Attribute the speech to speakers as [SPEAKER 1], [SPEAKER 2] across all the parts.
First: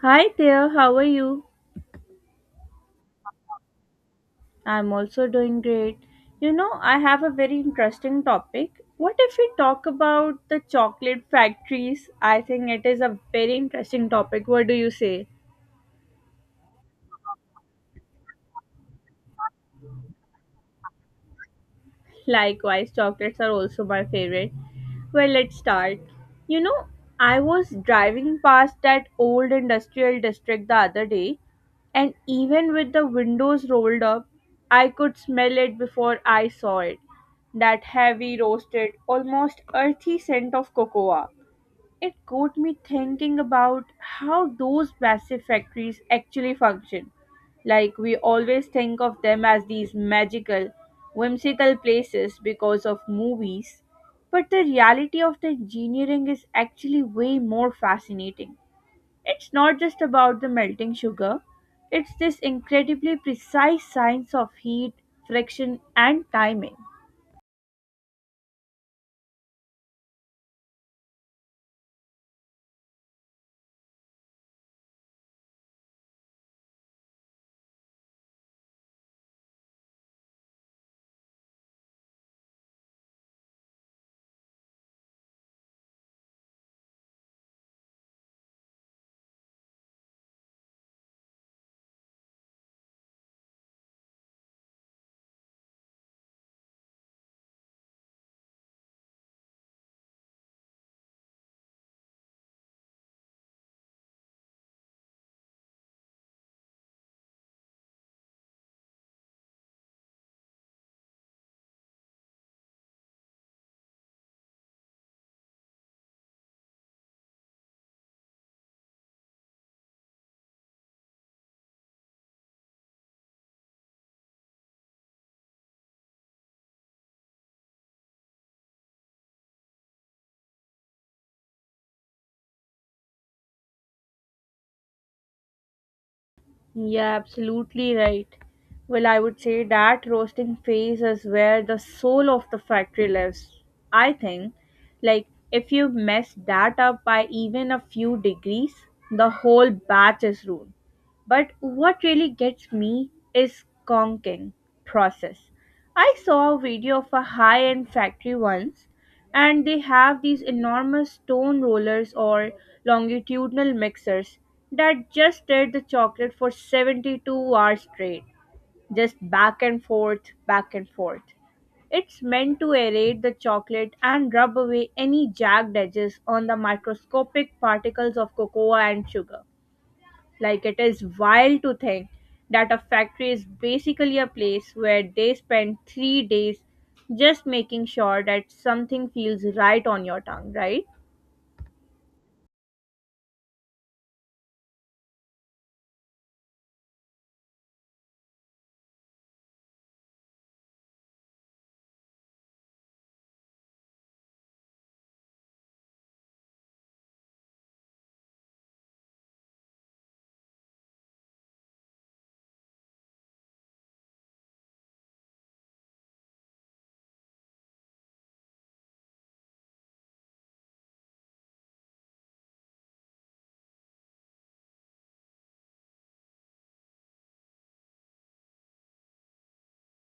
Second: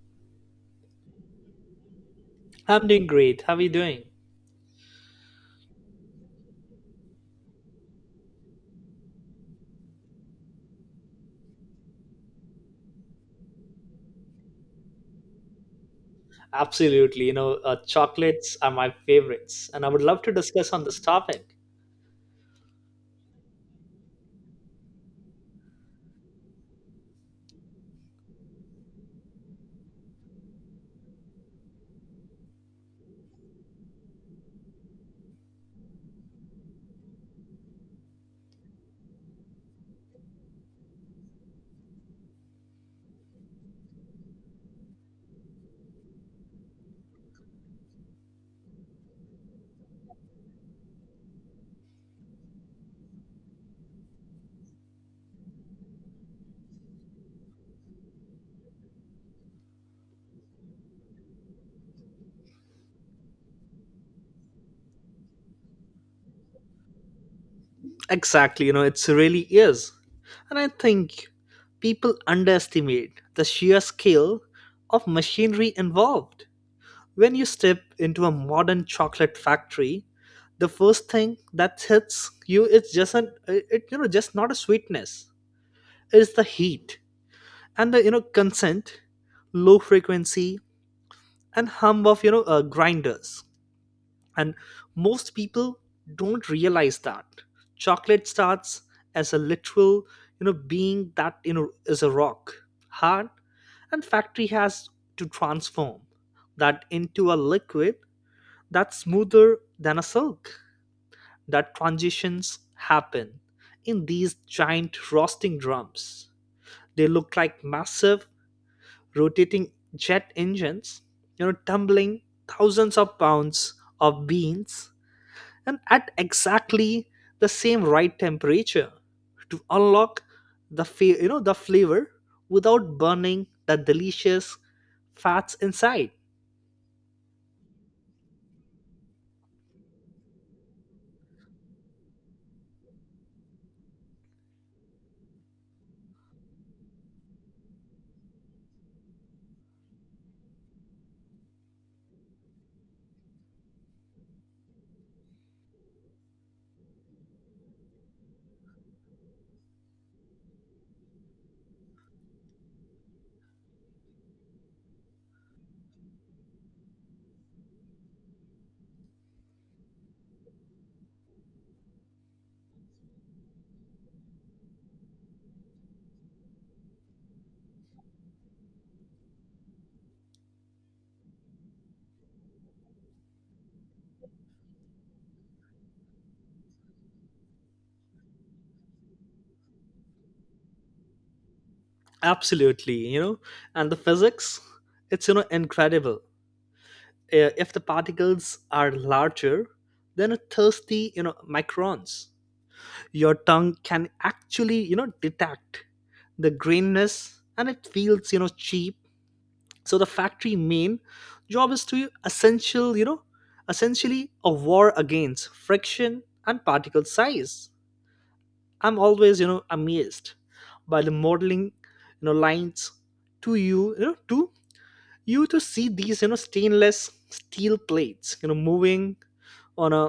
[SPEAKER 1] Hi there, how are you?
[SPEAKER 2] I'm doing great. How are you doing?
[SPEAKER 1] I'm also doing great. You know, I have a very interesting topic. What if we talk about the chocolate factories? I think it is a very interesting topic. What do you say?
[SPEAKER 2] Absolutely. Chocolates are my favorites, and I would love to discuss on this topic.
[SPEAKER 1] Likewise, chocolates are also my favorite. Well, let's start. You know, I was driving past that old industrial district the other day, and even with the windows rolled up, I could smell it before I saw it. That heavy, roasted, almost earthy scent of cocoa. It got me thinking about how those massive factories actually function. Like, we always think of them as these magical, whimsical places because of movies, but the reality of the engineering is actually way more fascinating it's not just about the melting sugar, it's this incredibly precise science of heat, friction, and timing.
[SPEAKER 2] Exactly. It's really is. And I think people underestimate the sheer scale of machinery involved. When you step into a modern chocolate factory, the first thing that hits you is just an it, it, you know just not a sweetness. It's the heat and the consent, low frequency and hum of grinders and most people don't realize that chocolate starts as a literal being that is a rock hard and factory has to transform that into a liquid that's smoother than a silk. That transitions happen in these giant roasting drums. They look like massive rotating jet engines, you know, tumbling thousands of pounds of beans and at exactly the same right temperature to unlock the fa- you know the flavor without burning the delicious fats inside.
[SPEAKER 1] Yeah, absolutely right. Well, I would say that roasting phase is where the soul of the factory lives. I think, like, if you mess that up by even a few degrees, the whole batch is ruined. But what really gets me is conking process. I saw a video of a high-end factory once and they have these enormous stone rollers or longitudinal mixers that just stirred the chocolate for 72 hours straight. Just back and forth, back and forth. It's meant to aerate the chocolate and rub away any jagged edges on the microscopic particles of cocoa and sugar. Like, it is wild to think that a factory is basically a place where they spend three days just making sure that something feels right on your tongue, right?
[SPEAKER 2] Absolutely, you know, and the physics, it's incredible. If the particles are larger than a thirsty, you know, microns, your tongue can actually detect the grainness and it feels cheap. So the factory main job is to essentially a war against friction and particle size. I'm always amazed by the modeling lines to you to see these stainless steel plates moving on a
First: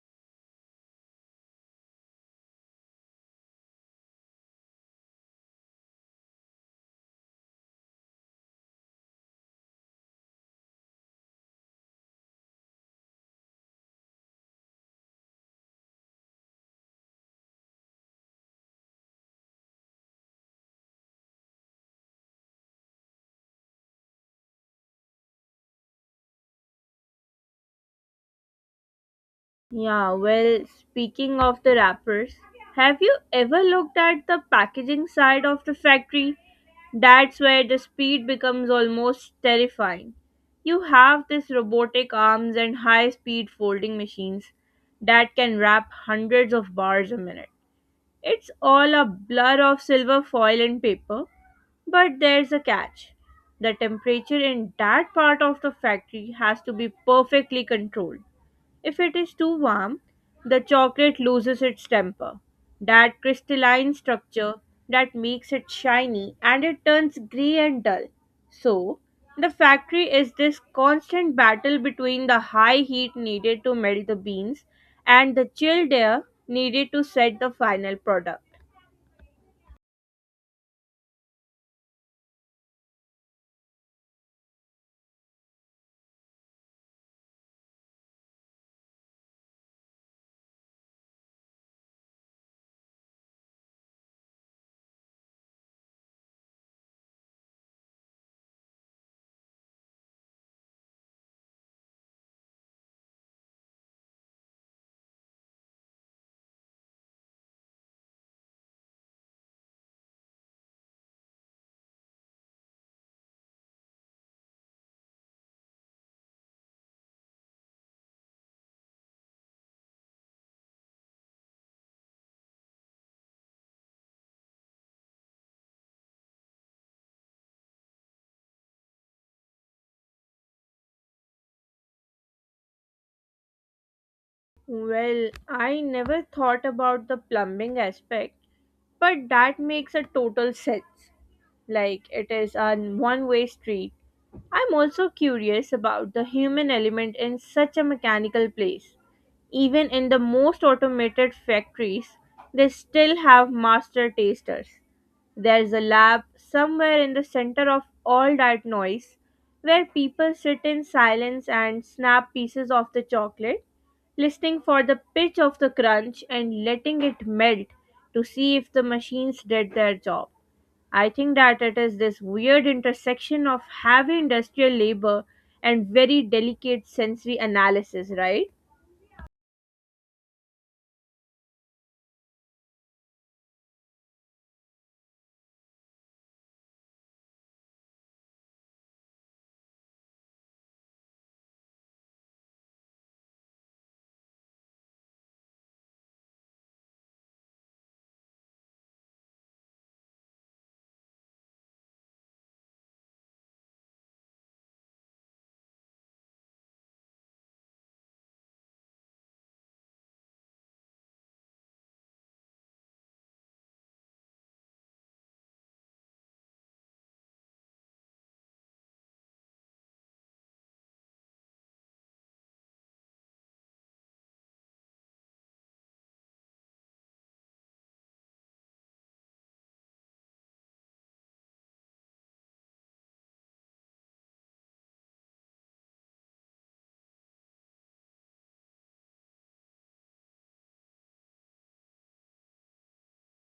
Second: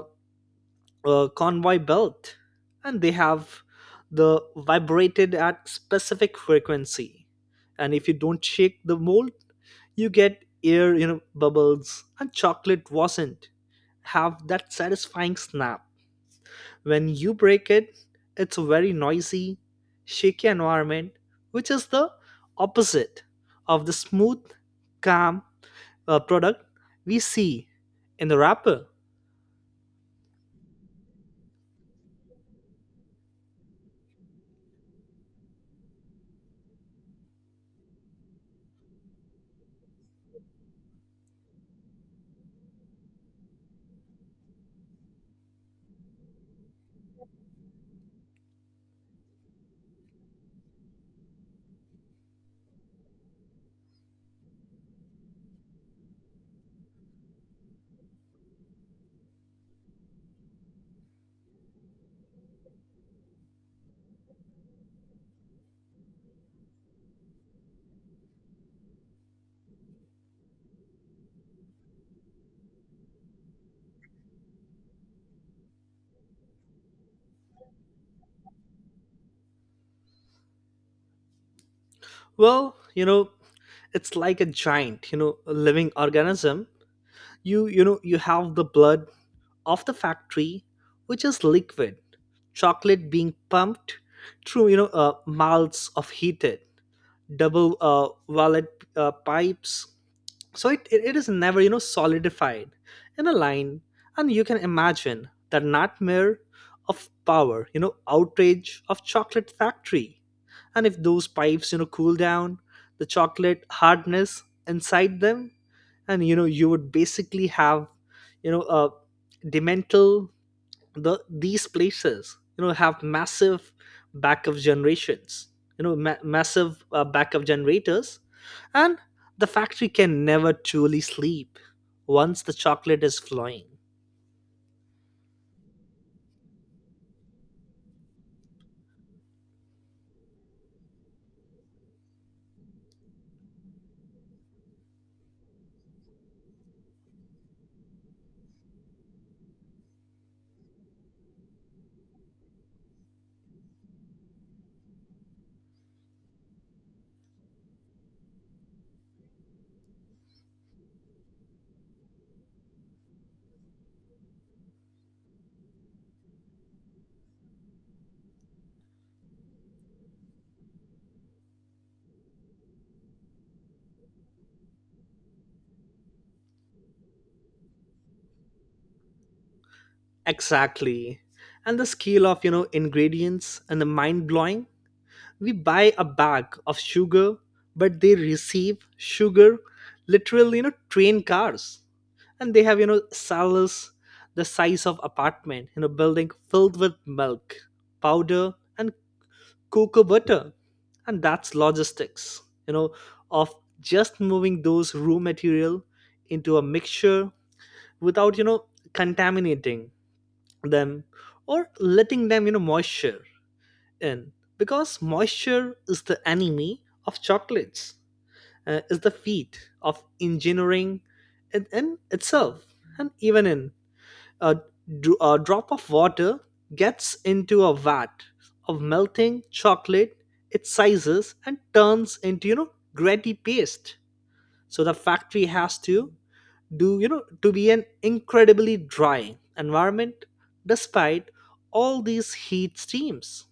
[SPEAKER 2] convoy belt, and they have the vibrated at specific frequency. And if you don't shake the mold you get air bubbles and chocolate wasn't have that satisfying snap when you break it. It's a very noisy shaky environment, which is the opposite of the smooth calm product we see in the wrapper.
[SPEAKER 1] Yeah, well, speaking of the wrappers, have you ever looked at the packaging side of the factory? That's where the speed becomes almost terrifying. You have these robotic arms and high speed folding machines that can wrap hundreds of bars a minute. It's all a blur of silver foil and paper, but there's a catch. The temperature in that part of the factory has to be perfectly controlled. If it is too warm, the chocolate loses its temper. That crystalline structure that makes it shiny and it turns grey and dull. So, the factory is this constant battle between the high heat needed to melt the beans and the chilled air needed to set the final product.
[SPEAKER 2] Well, it's like a giant a living organism. You you know you have the blood of the factory, which is liquid chocolate being pumped through mouths of heated double wallet pipes, so it is never solidified in a line. And you can imagine the nightmare of power outrage of chocolate factory. And if those pipes cool down, the chocolate hardness inside them, and you would basically have a demental. The these places have massive backup generations, massive backup generators. And the factory can never truly sleep once the chocolate is flowing.
[SPEAKER 1] Well, I never thought about the plumbing aspect, but that makes a total sense. Like it is a one way street. I'm also curious about the human element in such a mechanical place. Even in the most automated factories, they still have master tasters. There's a lab somewhere in the center of all that noise where people sit in silence and snap pieces of the chocolate, listening for the pitch of the crunch and letting it melt to see if the machines did their job. I think that it is this weird intersection of heavy industrial labor and very delicate sensory analysis, right?
[SPEAKER 2] Exactly, and the scale of ingredients and the mind blowing. We buy a bag of sugar, but they receive sugar literally, you know, train cars. And they have, you know, cellars the size of apartment you know, building filled with milk, powder, and cocoa butter. And that's logistics, you know, of just moving those raw material into a mixture without, you know, contaminating them or letting them, you know, moisture in, because moisture is the enemy of chocolates, is the feat of engineering in itself. And even in a, a drop of water gets into a vat of melting chocolate, it sizes and turns into, you know, gritty paste. So the factory has to do to be an incredibly dry environment despite all these heat streams.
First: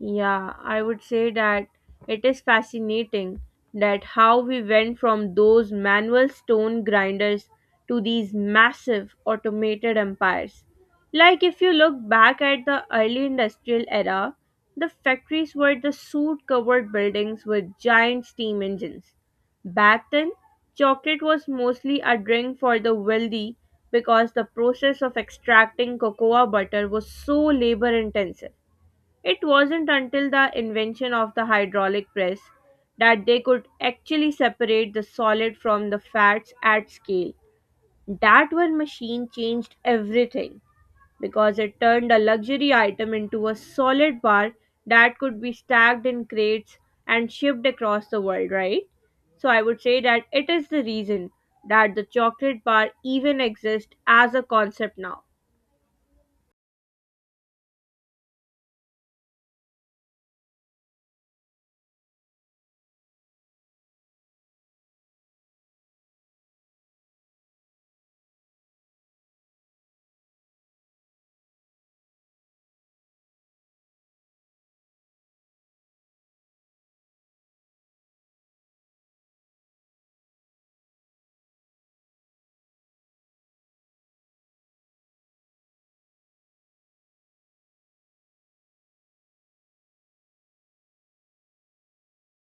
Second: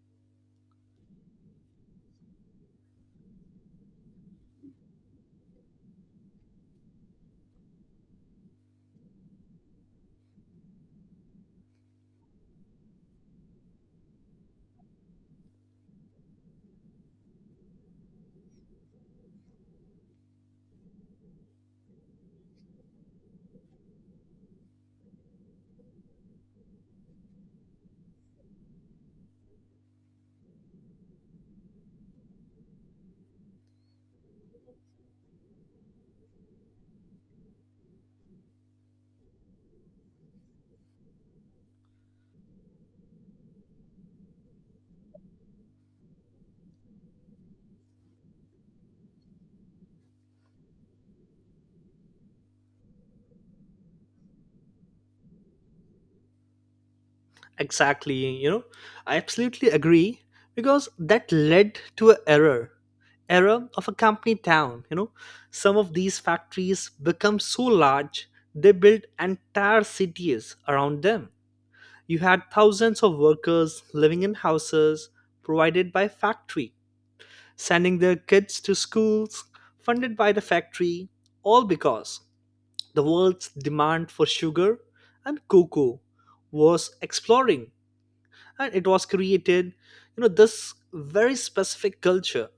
[SPEAKER 1] Yeah, I would say that it is fascinating that how we went from those manual stone grinders to these massive automated empires. Like if you look back at the early industrial era, the factories were the soot-covered buildings with giant steam engines. Back then, chocolate was mostly a drink for the wealthy because the process of extracting cocoa butter was so labor intensive it wasn't until the invention of the hydraulic press that they could actually separate the solid from the fats at scale. That one machine changed everything because it turned a luxury item into a solid bar that could be stacked in crates and shipped across the world, right? So I would say that it is the reason that the chocolate bar even exists as a concept now.
[SPEAKER 2] Exactly, you know, I absolutely agree because that led to error of a company town. You know, some of these factories become so large they build entire cities around them. You had thousands of workers living in houses provided by factory, sending their kids to schools funded by the factory, all because the world's demand for sugar and cocoa was exploring and it was created this very specific culture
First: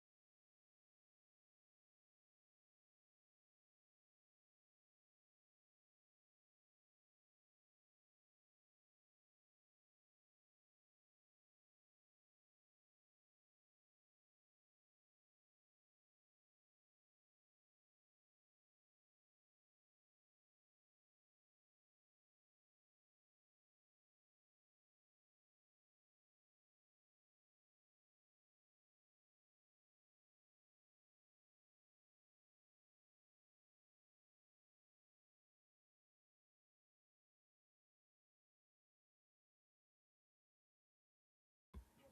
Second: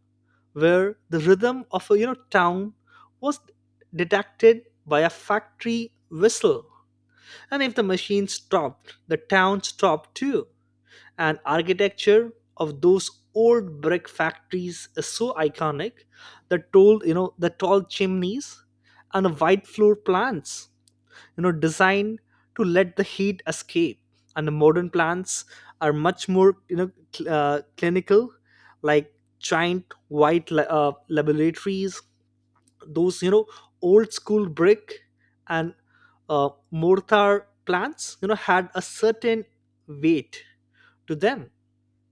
[SPEAKER 2] where the rhythm of a town was detected by a factory whistle. And if the machine stopped the town stopped too. And architecture of those old brick factories is so iconic. The tall chimneys and the white floor plans designed to let the heat escape. And the modern plants are much more clinical, like giant white laboratories. Those old school brick and mortar plants had a certain weight to them.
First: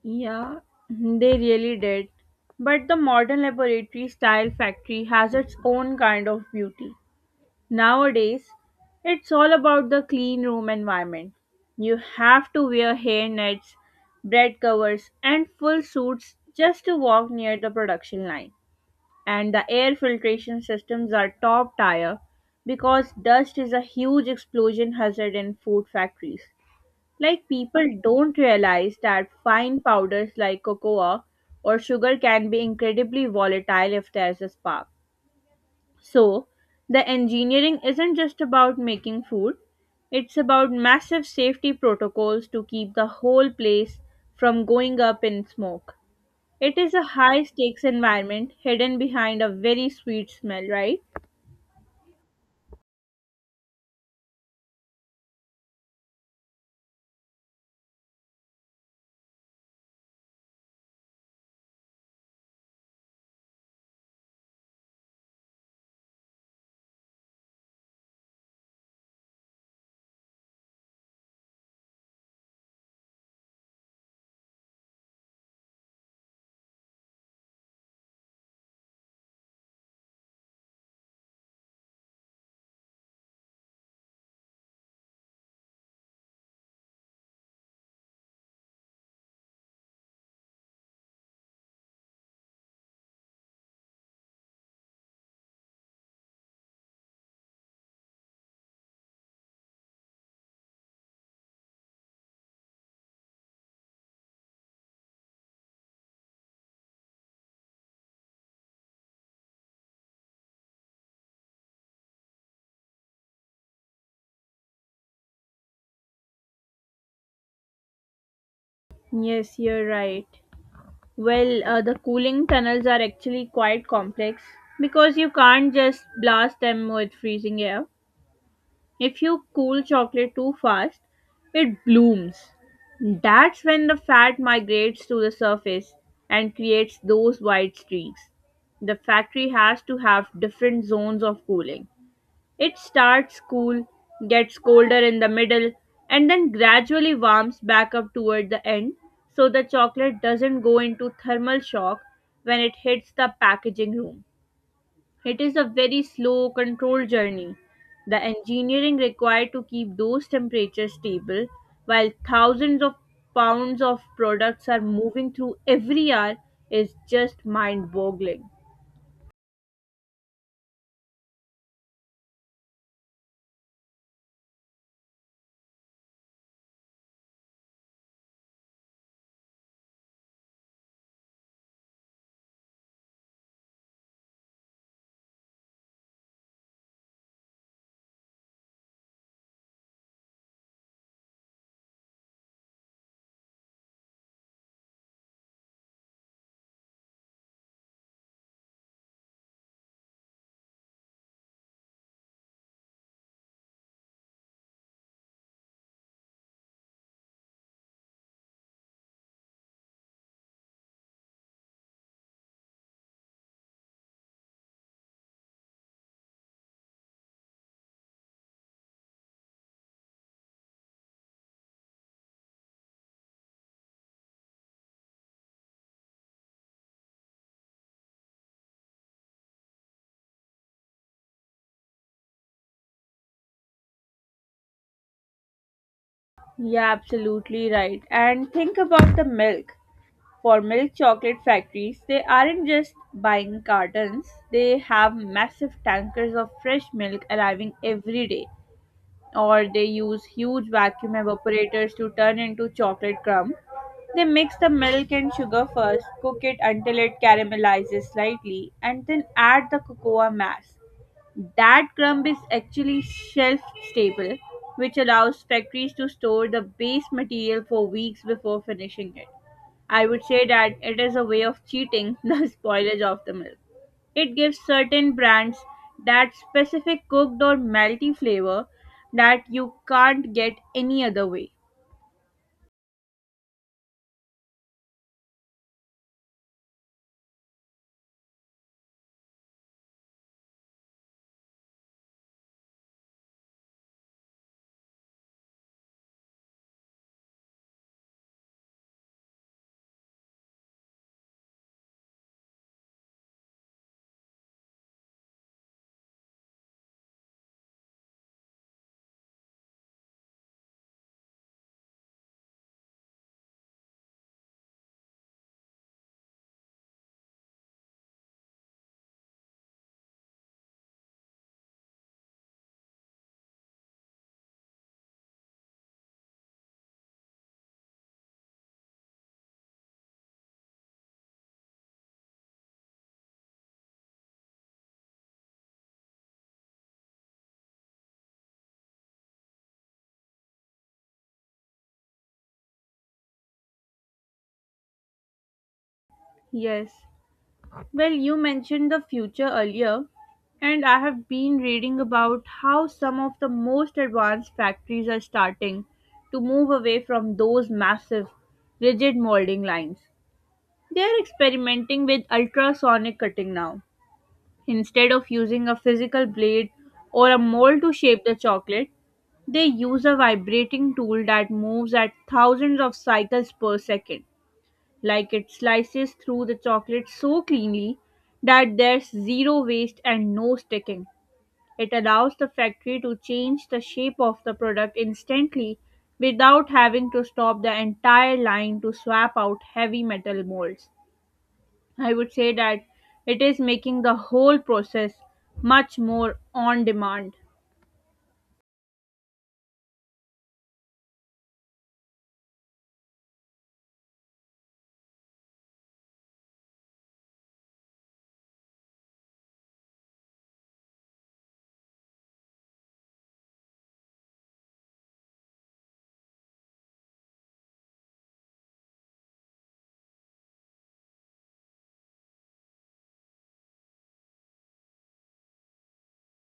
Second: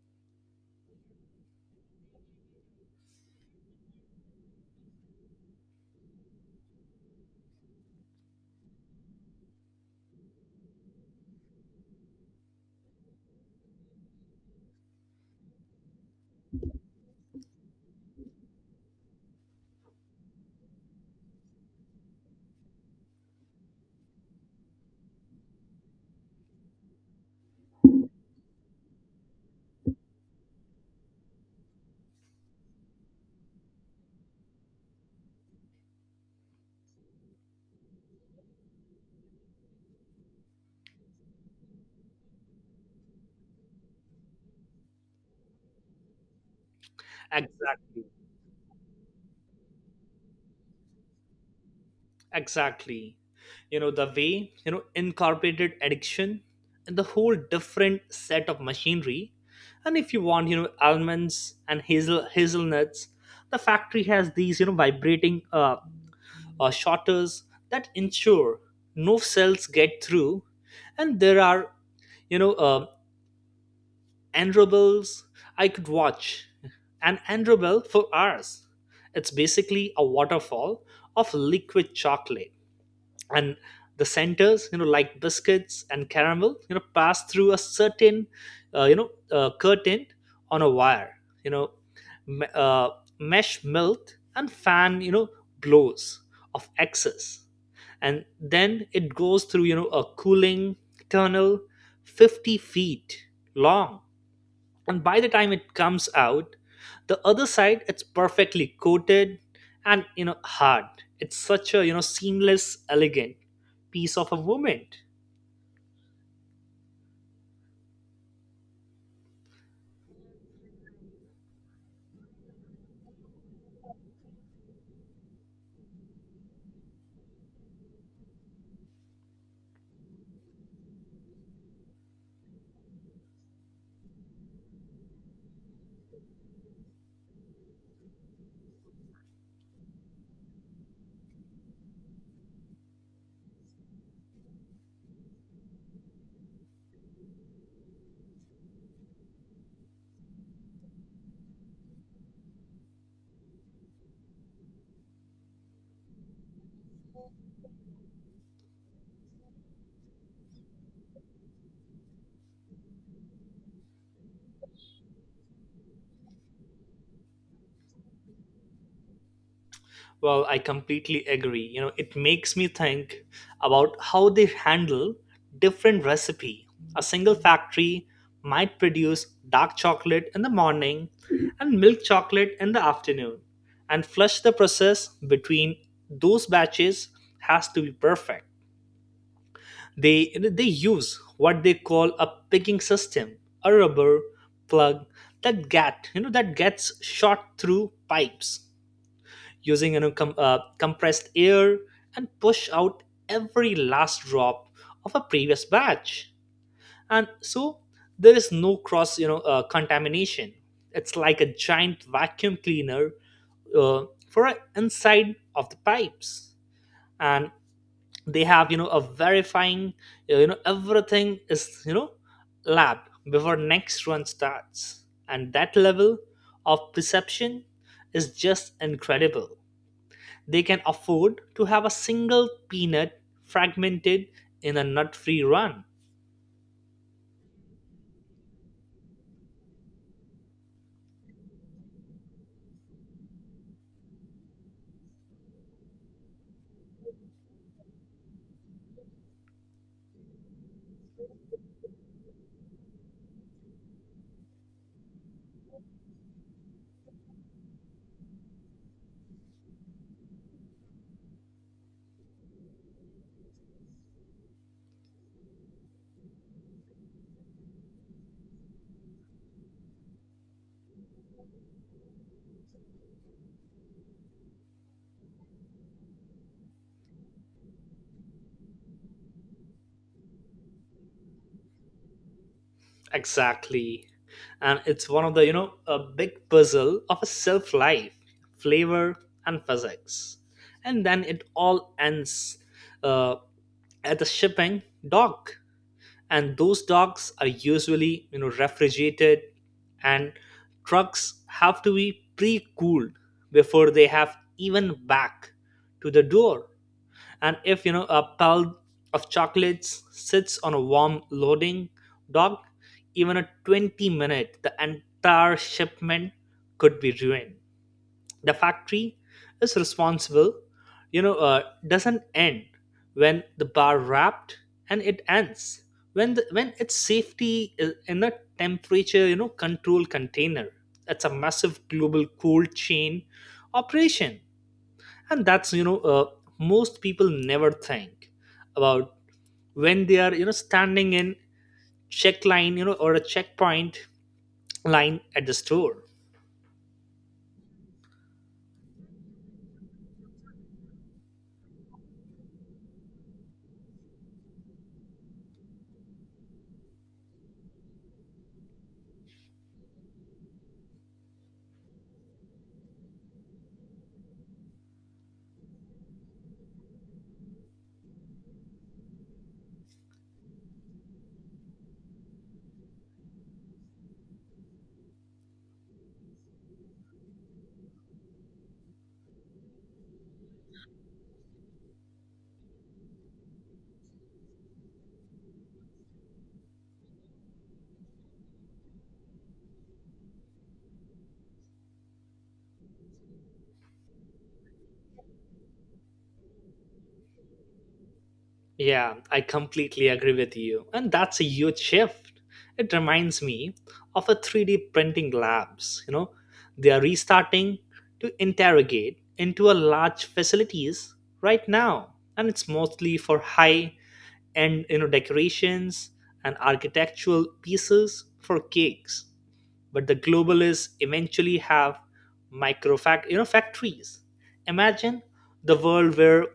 [SPEAKER 1] Yeah, they really did. But the modern laboratory style factory has its own kind of beauty. Nowadays, it's all about the clean room environment. You have to wear hair nets, bread covers, and full suits just to walk near the production line. And the air filtration systems are top tier because dust is a huge explosion hazard in food factories. Like people don't realize that fine powders like cocoa or sugar can be incredibly volatile if there's a spark. So, the engineering isn't just about making food, it's about massive safety protocols to keep the whole place from going up in smoke. It is a high stakes
[SPEAKER 2] exactly
[SPEAKER 1] environment hidden behind a very sweet smell, right?
[SPEAKER 2] Exactly. You know, the way, you know, incorporated addiction and the whole different set of machinery. And if you want, you know, almonds and hazelnuts, the factory has these, you know, vibrating shutters that ensure no cells get through. And there are, you know, andrables. I could watch an andrabel for hours. It's basically a waterfall of liquid chocolate, and the centers like biscuits and caramel pass through a certain curtain on a wire, you know me- uh, mesh melt and fan blows of excess, and then it goes through a cooling tunnel 50 feet long. And by the time it comes out the other side it's perfectly coated and hard. It's such a seamless elegant piece of a movement.
[SPEAKER 1] Yes, you're right. Well, the cooling tunnels are actually quite complex because you can't just blast them with freezing air. If you cool chocolate too fast, it blooms. That's when the fat migrates to the surface and creates those white streaks. The factory has to have different zones of cooling. It starts cool, gets colder in the middle, and then gradually warms back up toward the end so the chocolate doesn't go into thermal shock when it hits the packaging room. It is a very slow, controlled journey. The engineering required to keep those temperatures stable while thousands of pounds of products are moving through every hour is just mind boggling.
[SPEAKER 2] Well, I completely agree. It makes me think about how they handle different recipe. A single factory might produce dark chocolate in the morning and milk chocolate in the afternoon, and flush the process between those batches has to be perfect. They use what they call a picking system, a rubber plug that gets shot through pipes using compressed air and push out every last drop of a previous batch. And so there is no cross contamination. It's like a giant vacuum cleaner for inside of the pipes. And they have a verifying everything is lab before next run starts. And that level of perception is just incredible. They can afford to have a single peanut fragmented in a nut free run.
[SPEAKER 1] Yeah, absolutely right. And think about the milk. For milk chocolate factories, they aren't just buying cartons, they have massive tankers of fresh milk arriving every day or they use huge vacuum evaporators to turn into chocolate crumb. They mix the milk and sugar first, cook it until it caramelizes slightly, and then add the cocoa mass. That crumb is actually shelf stable, which allows factories to store the base material for weeks before finishing it. I would say that it is a way of cheating the spoilage of the milk. It gives certain brands that specific cooked or melty flavor that you can't get any other way.
[SPEAKER 2] Exactly, and it's one of the a big puzzle of a self life flavor and physics. And then it all ends uh, at the shipping dock. And those dogs are usually refrigerated, and trucks have to be pre-cooled before they have even back to the door. And if a pile of chocolates sits on a warm loading dock, even a 20 minute the entire shipment could be ruined. The factory is responsible, doesn't end when the bar wrapped. And it ends when when its safety is in a temperature control container. It's a massive global cold chain operation. And that's most people never think about when they are standing in check line or a checkpoint line at the store.
[SPEAKER 1] Yes. Well, you mentioned the future earlier, and I have been reading about how some of the most advanced factories are starting to move away from those massive, rigid molding lines. They are experimenting with ultrasonic cutting now. Instead of using a physical blade or a mold to shape the chocolate, they use a vibrating tool that moves at thousands of cycles per second. Like it slices through the chocolate so cleanly that there's zero waste and no sticking. It allows the factory to change the shape of the product instantly without having to stop the entire line to swap out heavy metal molds. I would say that it is making the whole process much more on demand.
[SPEAKER 2] Yeah, I completely agree with you. And that's a huge shift. It reminds me of a 3D printing labs, you know, they are restarting to interrogate into a large facilities right now. And it's mostly for high end, you know, decorations and architectural pieces for cakes. But the globalists eventually have micro fact, you know, factories. Imagine the world where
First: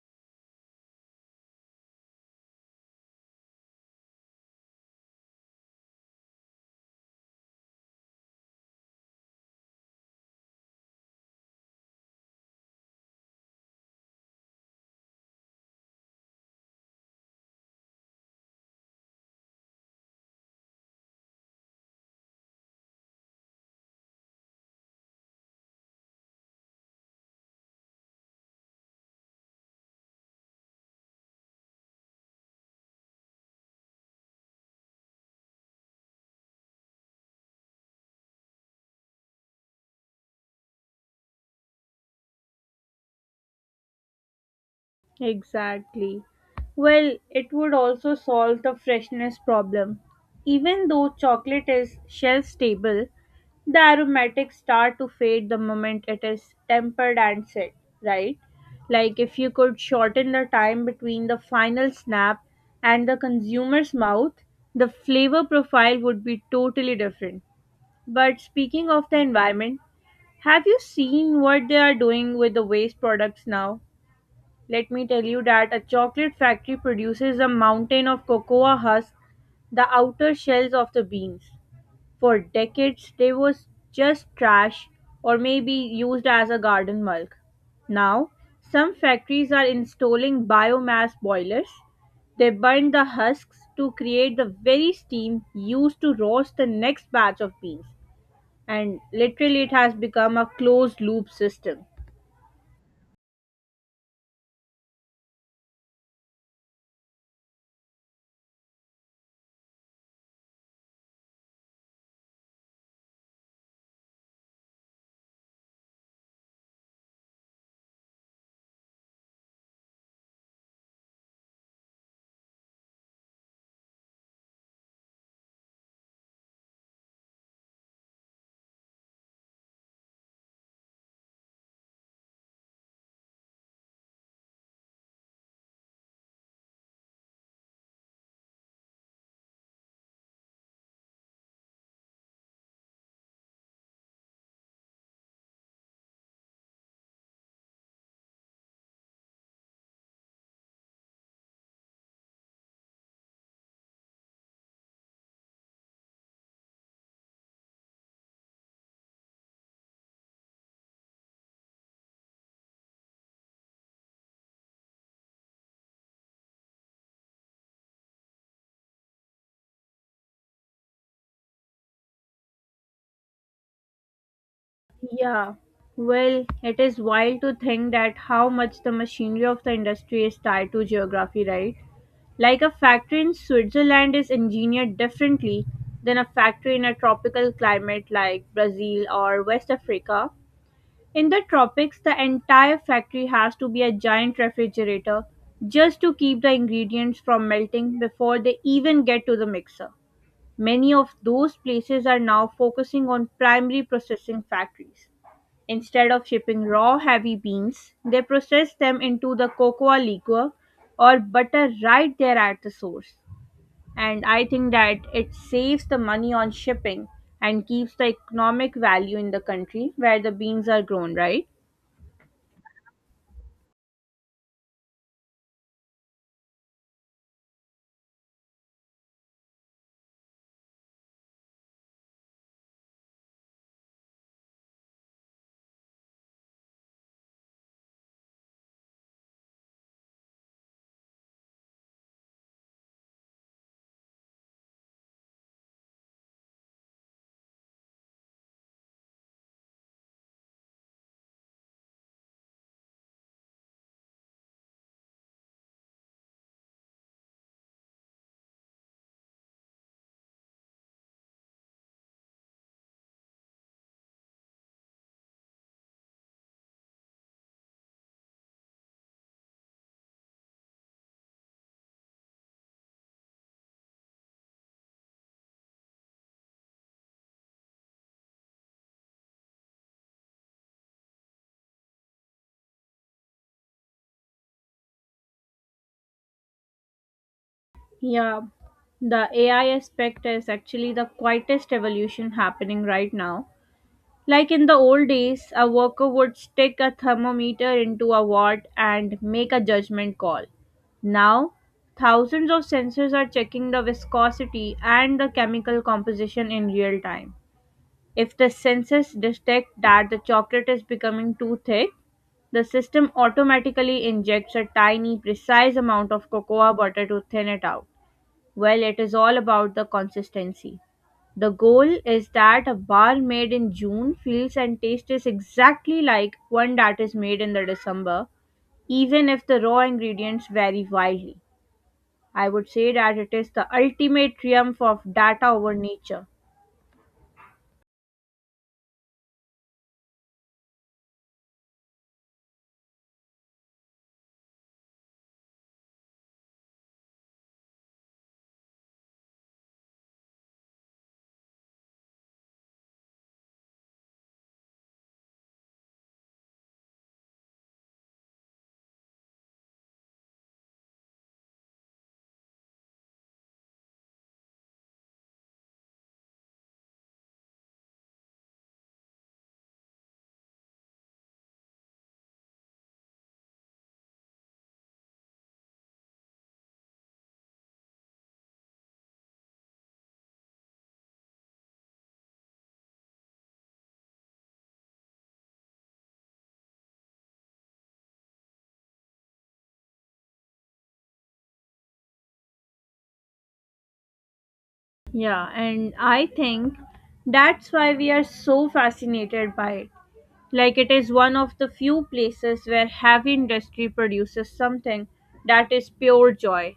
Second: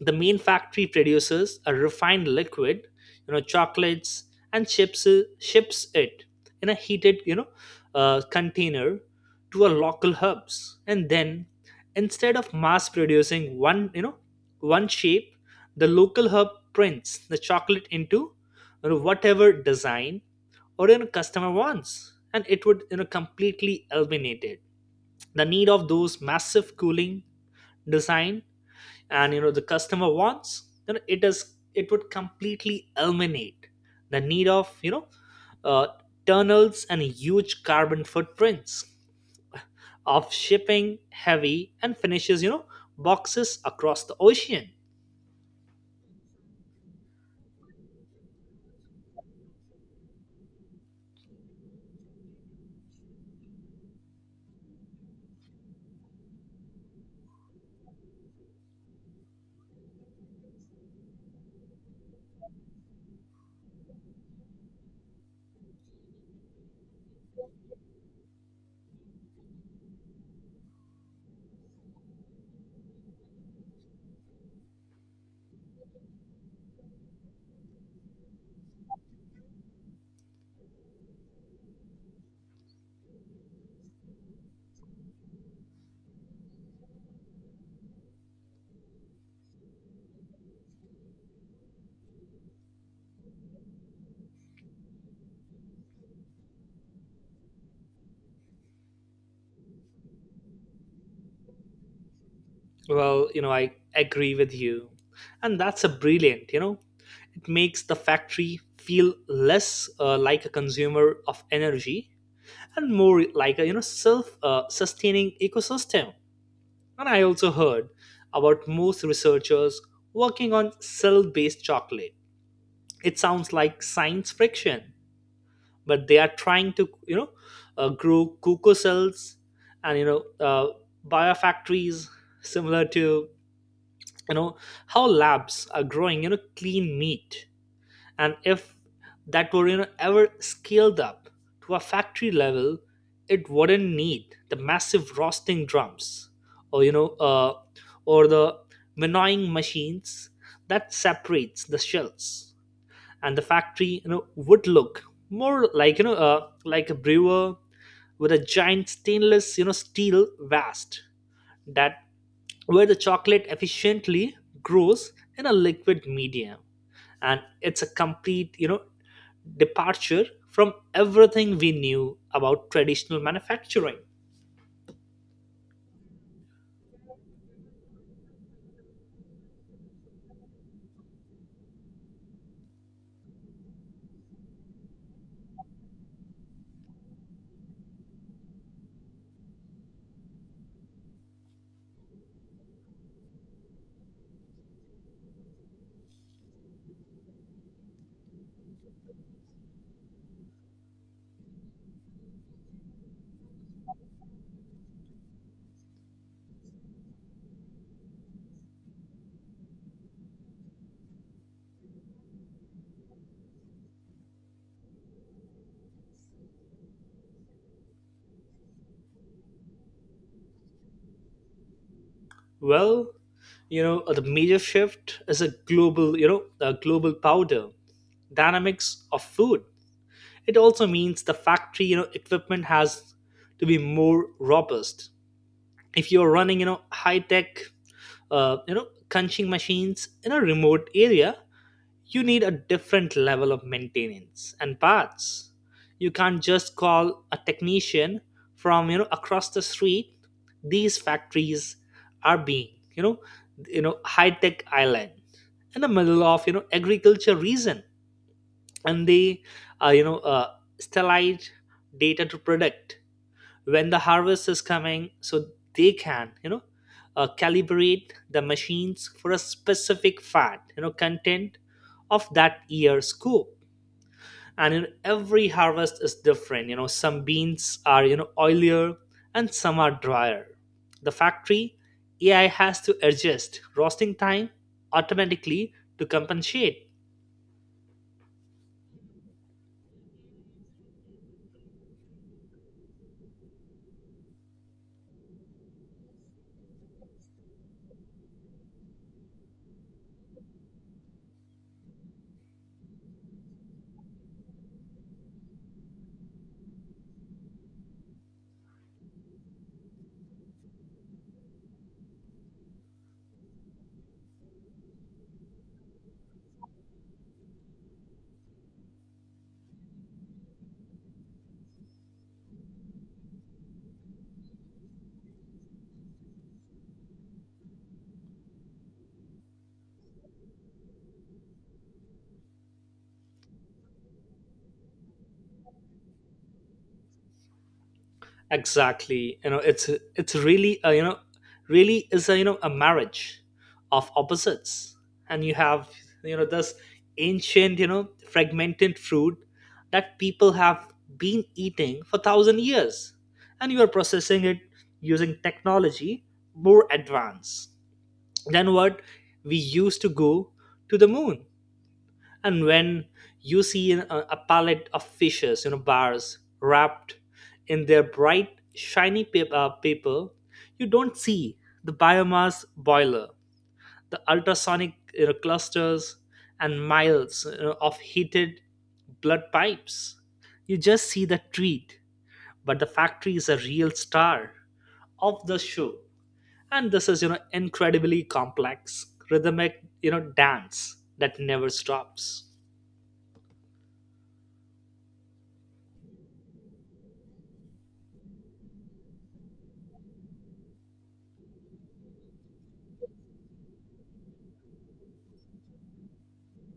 [SPEAKER 2] the main factory produces a refined liquid chocolates and ships it in a heated container to a local hubs. And then instead of mass producing one you know one shape, the local hub prints the chocolate into, you know, whatever design or customer wants. And it would completely eliminate it the need of those massive cooling design. And you know the customer wants, then it does it would completely eliminate the need of uh, tunnels and huge carbon footprints of shipping heavy and finishes boxes across the ocean.
[SPEAKER 1] Exactly. Well, it would also solve the freshness problem. Even though chocolate is shelf stable, the aromatics start to fade the moment it is tempered and set, right? Like if you could shorten the time between the final snap and the consumer's mouth, the flavor profile would be totally different. But speaking of the environment, have you seen what they are doing with the waste products now? Let me tell you that a chocolate factory produces a mountain of cocoa husk, the outer shells of the beans. For decades, they was just trash or maybe used as a garden mulch. Now, some factories are installing biomass boilers. They burn the husks to create the very steam used to roast the next batch of beans and literally it has become a closed loop system.
[SPEAKER 2] Well, you know, I agree with you. And that's a brilliant, you know, it makes the factory feel less like a consumer of energy and more like a self sustaining ecosystem. And I also heard about most researchers working on cell based chocolate. It sounds like science friction, but they are trying to, you know, grow cocoa cells and, you know, biofactories similar to, you know, how labs are growing, you know, clean meat. And if that were ever scaled up to a factory level, it wouldn't need the massive roasting drums or or the winnowing machines that separates the shells. And the factory would look more like like a brewer with a giant stainless steel vast that where the chocolate efficiently grows in a liquid medium. And it's a complete departure from everything we knew about traditional manufacturing.
[SPEAKER 1] Yeah. Well, it is wild to think that how much the machinery of the industry is tied to geography, right? Like a factory in Switzerland is engineered differently than a factory in a tropical climate like Brazil or West Africa. In the tropics, the entire factory has to be a giant refrigerator just to keep the ingredients from melting before they even get to the mixer. Many of those places are now focusing on primary processing factories. Instead of shipping raw heavy beans, they process them into the cocoa liquor or butter right there at the source. And I think that it saves the money on shipping and keeps the economic value in the country where the beans are grown, right?
[SPEAKER 2] Well, you know, the major shift is a global, you know, a global powder dynamics of food. It also means the factory, you know, equipment has to be more robust. If you're running, high tech, crunching machines in a remote area, you need a different level of maintenance and parts. You can't just call a technician from across the street. These factories are being you know high tech island in the middle of agriculture region, and they uh, you know uh, sterilize data to predict when the harvest is coming, so they can calibrate the machines for a specific fat content of that year's crop. And every harvest is different. Some beans are oilier and some are drier. The factory AI has to adjust roasting time automatically to compensate.
[SPEAKER 1] Yeah, the AI aspect is actually the quietest evolution happening right now. Like in the old days, a worker would stick a thermometer into a watt and make a judgment call. Now, thousands of sensors are checking the viscosity and the chemical composition in real time. If the sensors detect that the chocolate is becoming too thick, the system automatically injects a tiny, precise amount of cocoa butter to thin it out. Well, it is all about the consistency. The goal is that a bar made in June feels and tastes exactly like one that is made in the December, even if the raw ingredients vary wildly. I would say that it is the ultimate triumph of data over nature.
[SPEAKER 2] Exactly. It's really a, really is a a marriage of opposites. And you have this ancient fragmented food that people have been eating for thousand years, and you are processing it using technology more advanced than what we used to go to the moon. And when you see a palette of fishes bars wrapped in their bright shiny paper, you don't see the biomass boiler, the ultrasonic clusters, and miles of heated blood pipes. You just see the treat, but the factory is a real star of the show. And this is incredibly complex rhythmic dance that never stops.
[SPEAKER 1] Yeah, and I think that's why we are so fascinated by it. Like, it is one of the few places where heavy industry produces something that is pure joy.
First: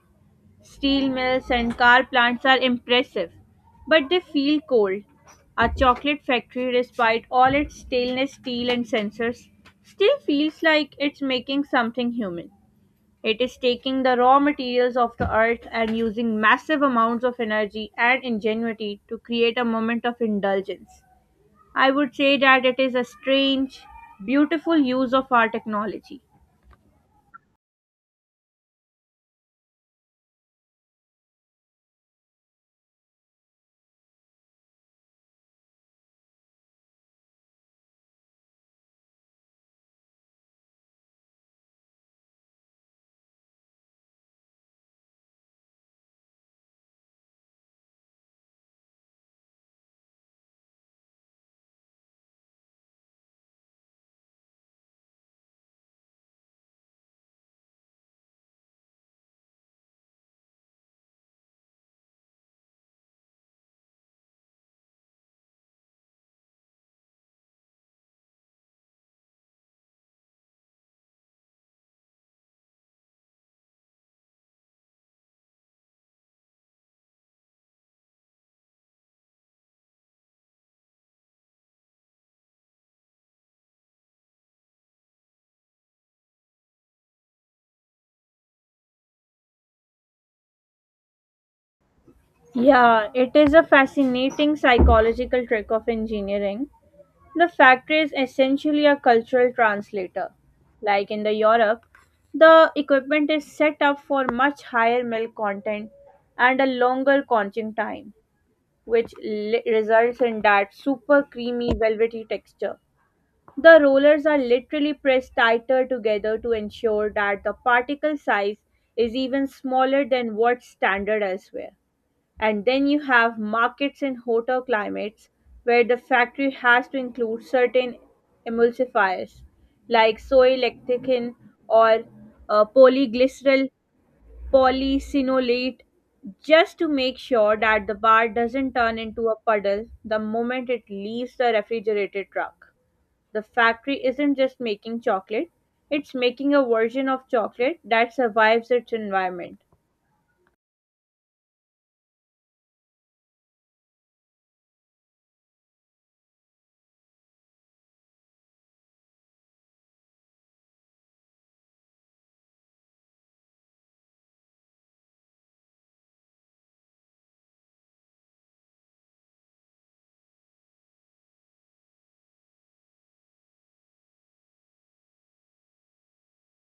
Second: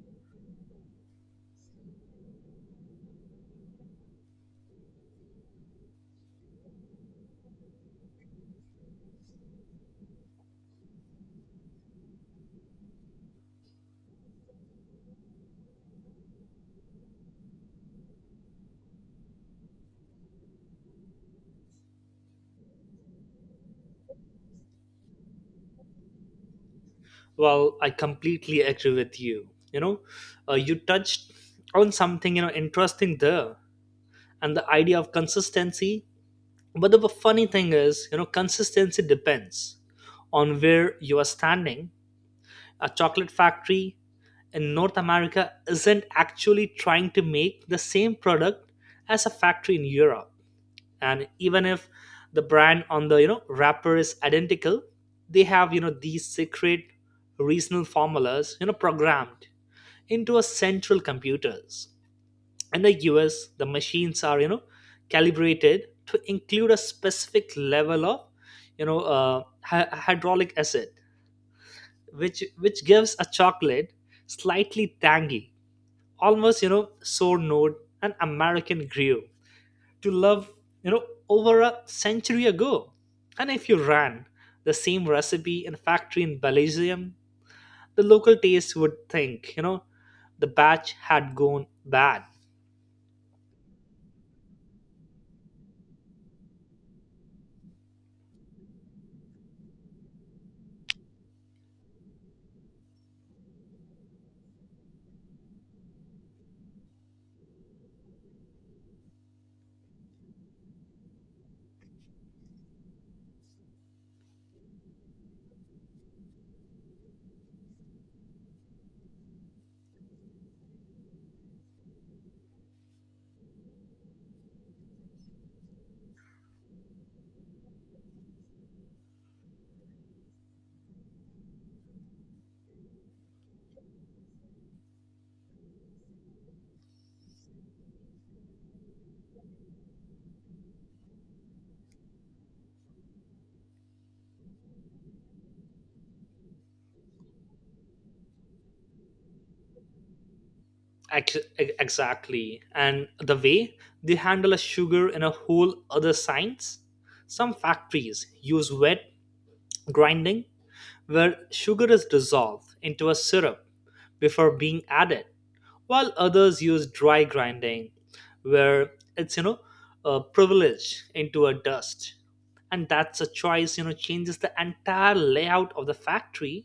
[SPEAKER 1] Steel mills and car plants are impressive, but they feel cold. A chocolate factory, despite all its stainless steel and sensors, still feels like it's making something human. It is taking the raw materials of the earth and using massive amounts of energy and ingenuity to create a moment of indulgence. I would say that it is a strange, beautiful use of our technology.
[SPEAKER 2] Well, I completely agree with you. You touched on something interesting there, and the idea of consistency. But the funny thing is, consistency depends on where you are standing. A chocolate factory in North America isn't actually trying to make the same product as a factory in Europe. And even if the brand on the wrapper is identical, they have these secret regional formulas programmed into a central computers. In the US, the machines are calibrated to include a specific level of hydraulic acid, which gives a chocolate slightly tangy, almost sour note an american grill to love, you know, over a century ago. And if you ran the same recipe in a factory in Belgium, the local taste would think, the batch had gone bad.
[SPEAKER 1] Yeah, it is a fascinating psychological trick of engineering. The factory is essentially a cultural translator. Like in the Europe, the equipment is set up for much higher milk content and a longer conching time, which results in that super creamy, velvety texture. The rollers are literally pressed tighter together to ensure that the particle size is even smaller than what's standard elsewhere. And then you have markets in hotter climates where the factory has to include certain emulsifiers like soy lecithin or polyglycerol polysinolate just to make sure that the bar doesn't turn into a puddle the moment it leaves the refrigerated truck. The factory isn't just making chocolate, it's making a version of chocolate that survives its environment.
[SPEAKER 2] Exactly. And the way they handle a sugar in a whole other science, some factories use wet grinding where sugar is dissolved into a syrup before being added, while others use dry grinding where it's a privilege into a dust. And that's a choice changes the entire layout of the factory.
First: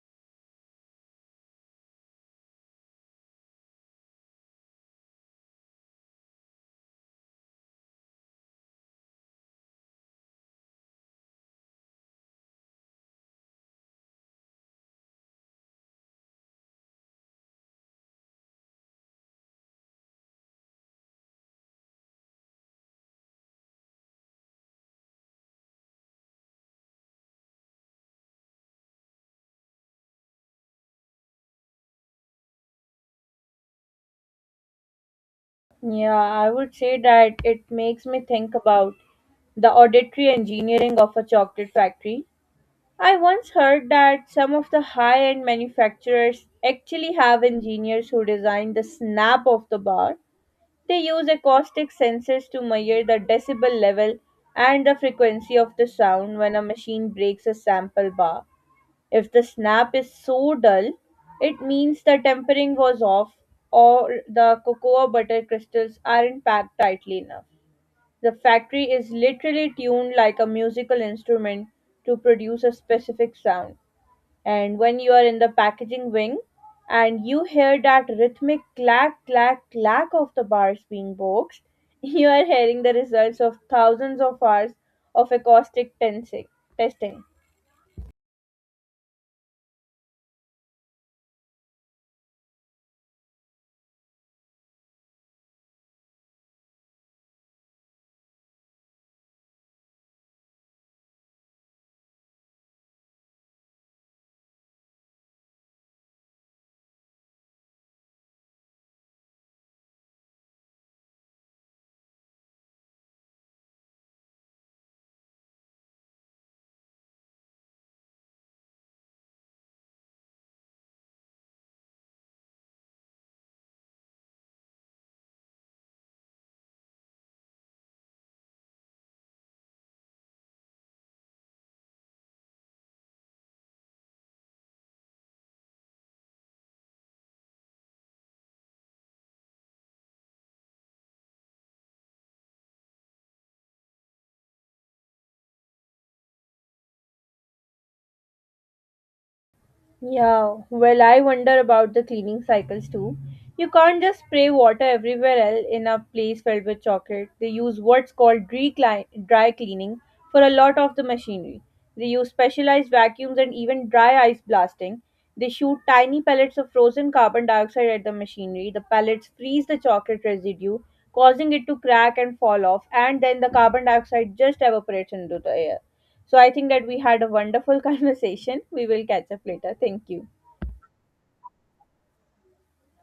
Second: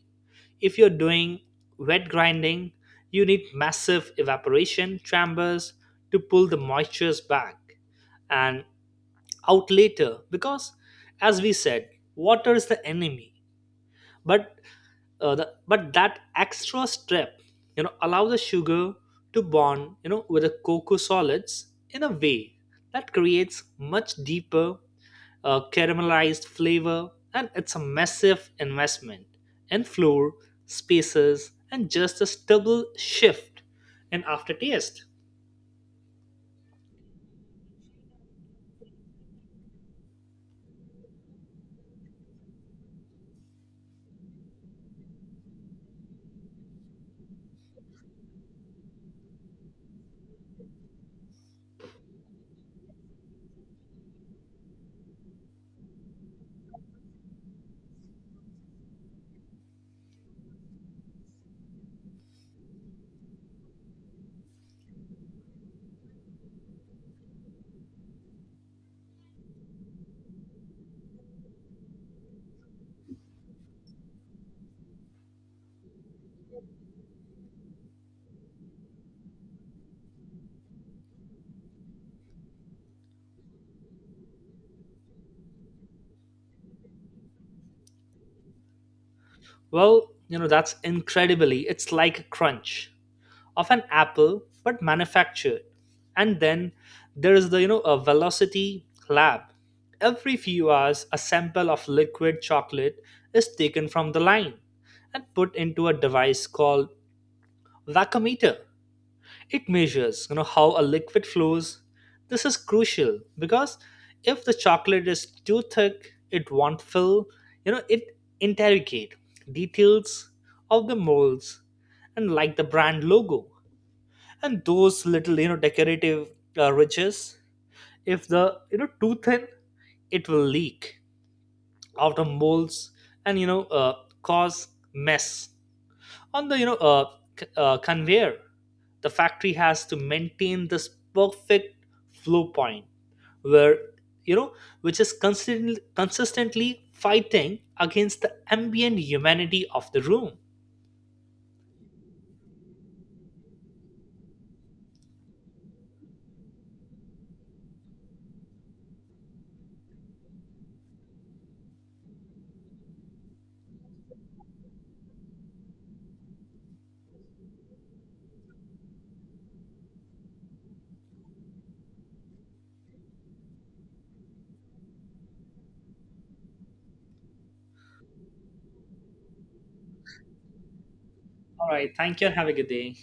[SPEAKER 2] If you're doing wet grinding, you need massive evaporation chambers to pull the moistures back and out later, because as we said, water is the enemy. But but that extra step allow the sugar to bond with the cocoa solids in a way that creates much deeper caramelized flavor. And it's a massive investment in floor spaces and just a stubble shift in aftertaste.
[SPEAKER 1] Yeah, I would say that it makes me think about the auditory engineering of a chocolate factory. I once heard that some of the high end manufacturers actually have engineers who design the snap of the bar. They use acoustic sensors to measure the decibel level and the frequency of the sound when a machine breaks a sample bar. If the snap is so dull, it means the tempering was off or the cocoa butter crystals aren't packed tightly enough. The factory is literally tuned like a musical instrument to produce a specific sound. And when you are in the packaging wing and you hear that rhythmic clack, clack, clack of the bars being boxed, you are hearing the results of thousands of hours of testing.
[SPEAKER 2] Well, that's incredibly, it's like a crunch of an apple but manufactured. And then there is the a velocity lab. Every few hours a sample of liquid chocolate is taken from the line and put into a device called vacuometer. It measures how a liquid flows. This is crucial because if the chocolate is too thick, it won't fill. It interrogate details of the molds and like the brand logo and those little decorative ridges. If the too thin, it will leak out of molds and cause mess on the conveyor. The factory has to maintain this perfect flow point where you know which is consistently consistently fighting against the ambient humanity of the room.
[SPEAKER 1] Yeah, well, I wonder about the cleaning cycles too. You can't just spray water everywhere else in a place filled with chocolate. They use what's called dry cleaning for a lot of the machinery. They use specialized vacuums and even dry ice blasting. They shoot tiny pellets of frozen carbon dioxide at the machinery. The pellets freeze the chocolate residue, causing it to crack and fall off, and then the carbon dioxide just evaporates into the air. So I think that we had a wonderful conversation. We will catch up later. Thank you.
[SPEAKER 2] All right, thank you and have a good day.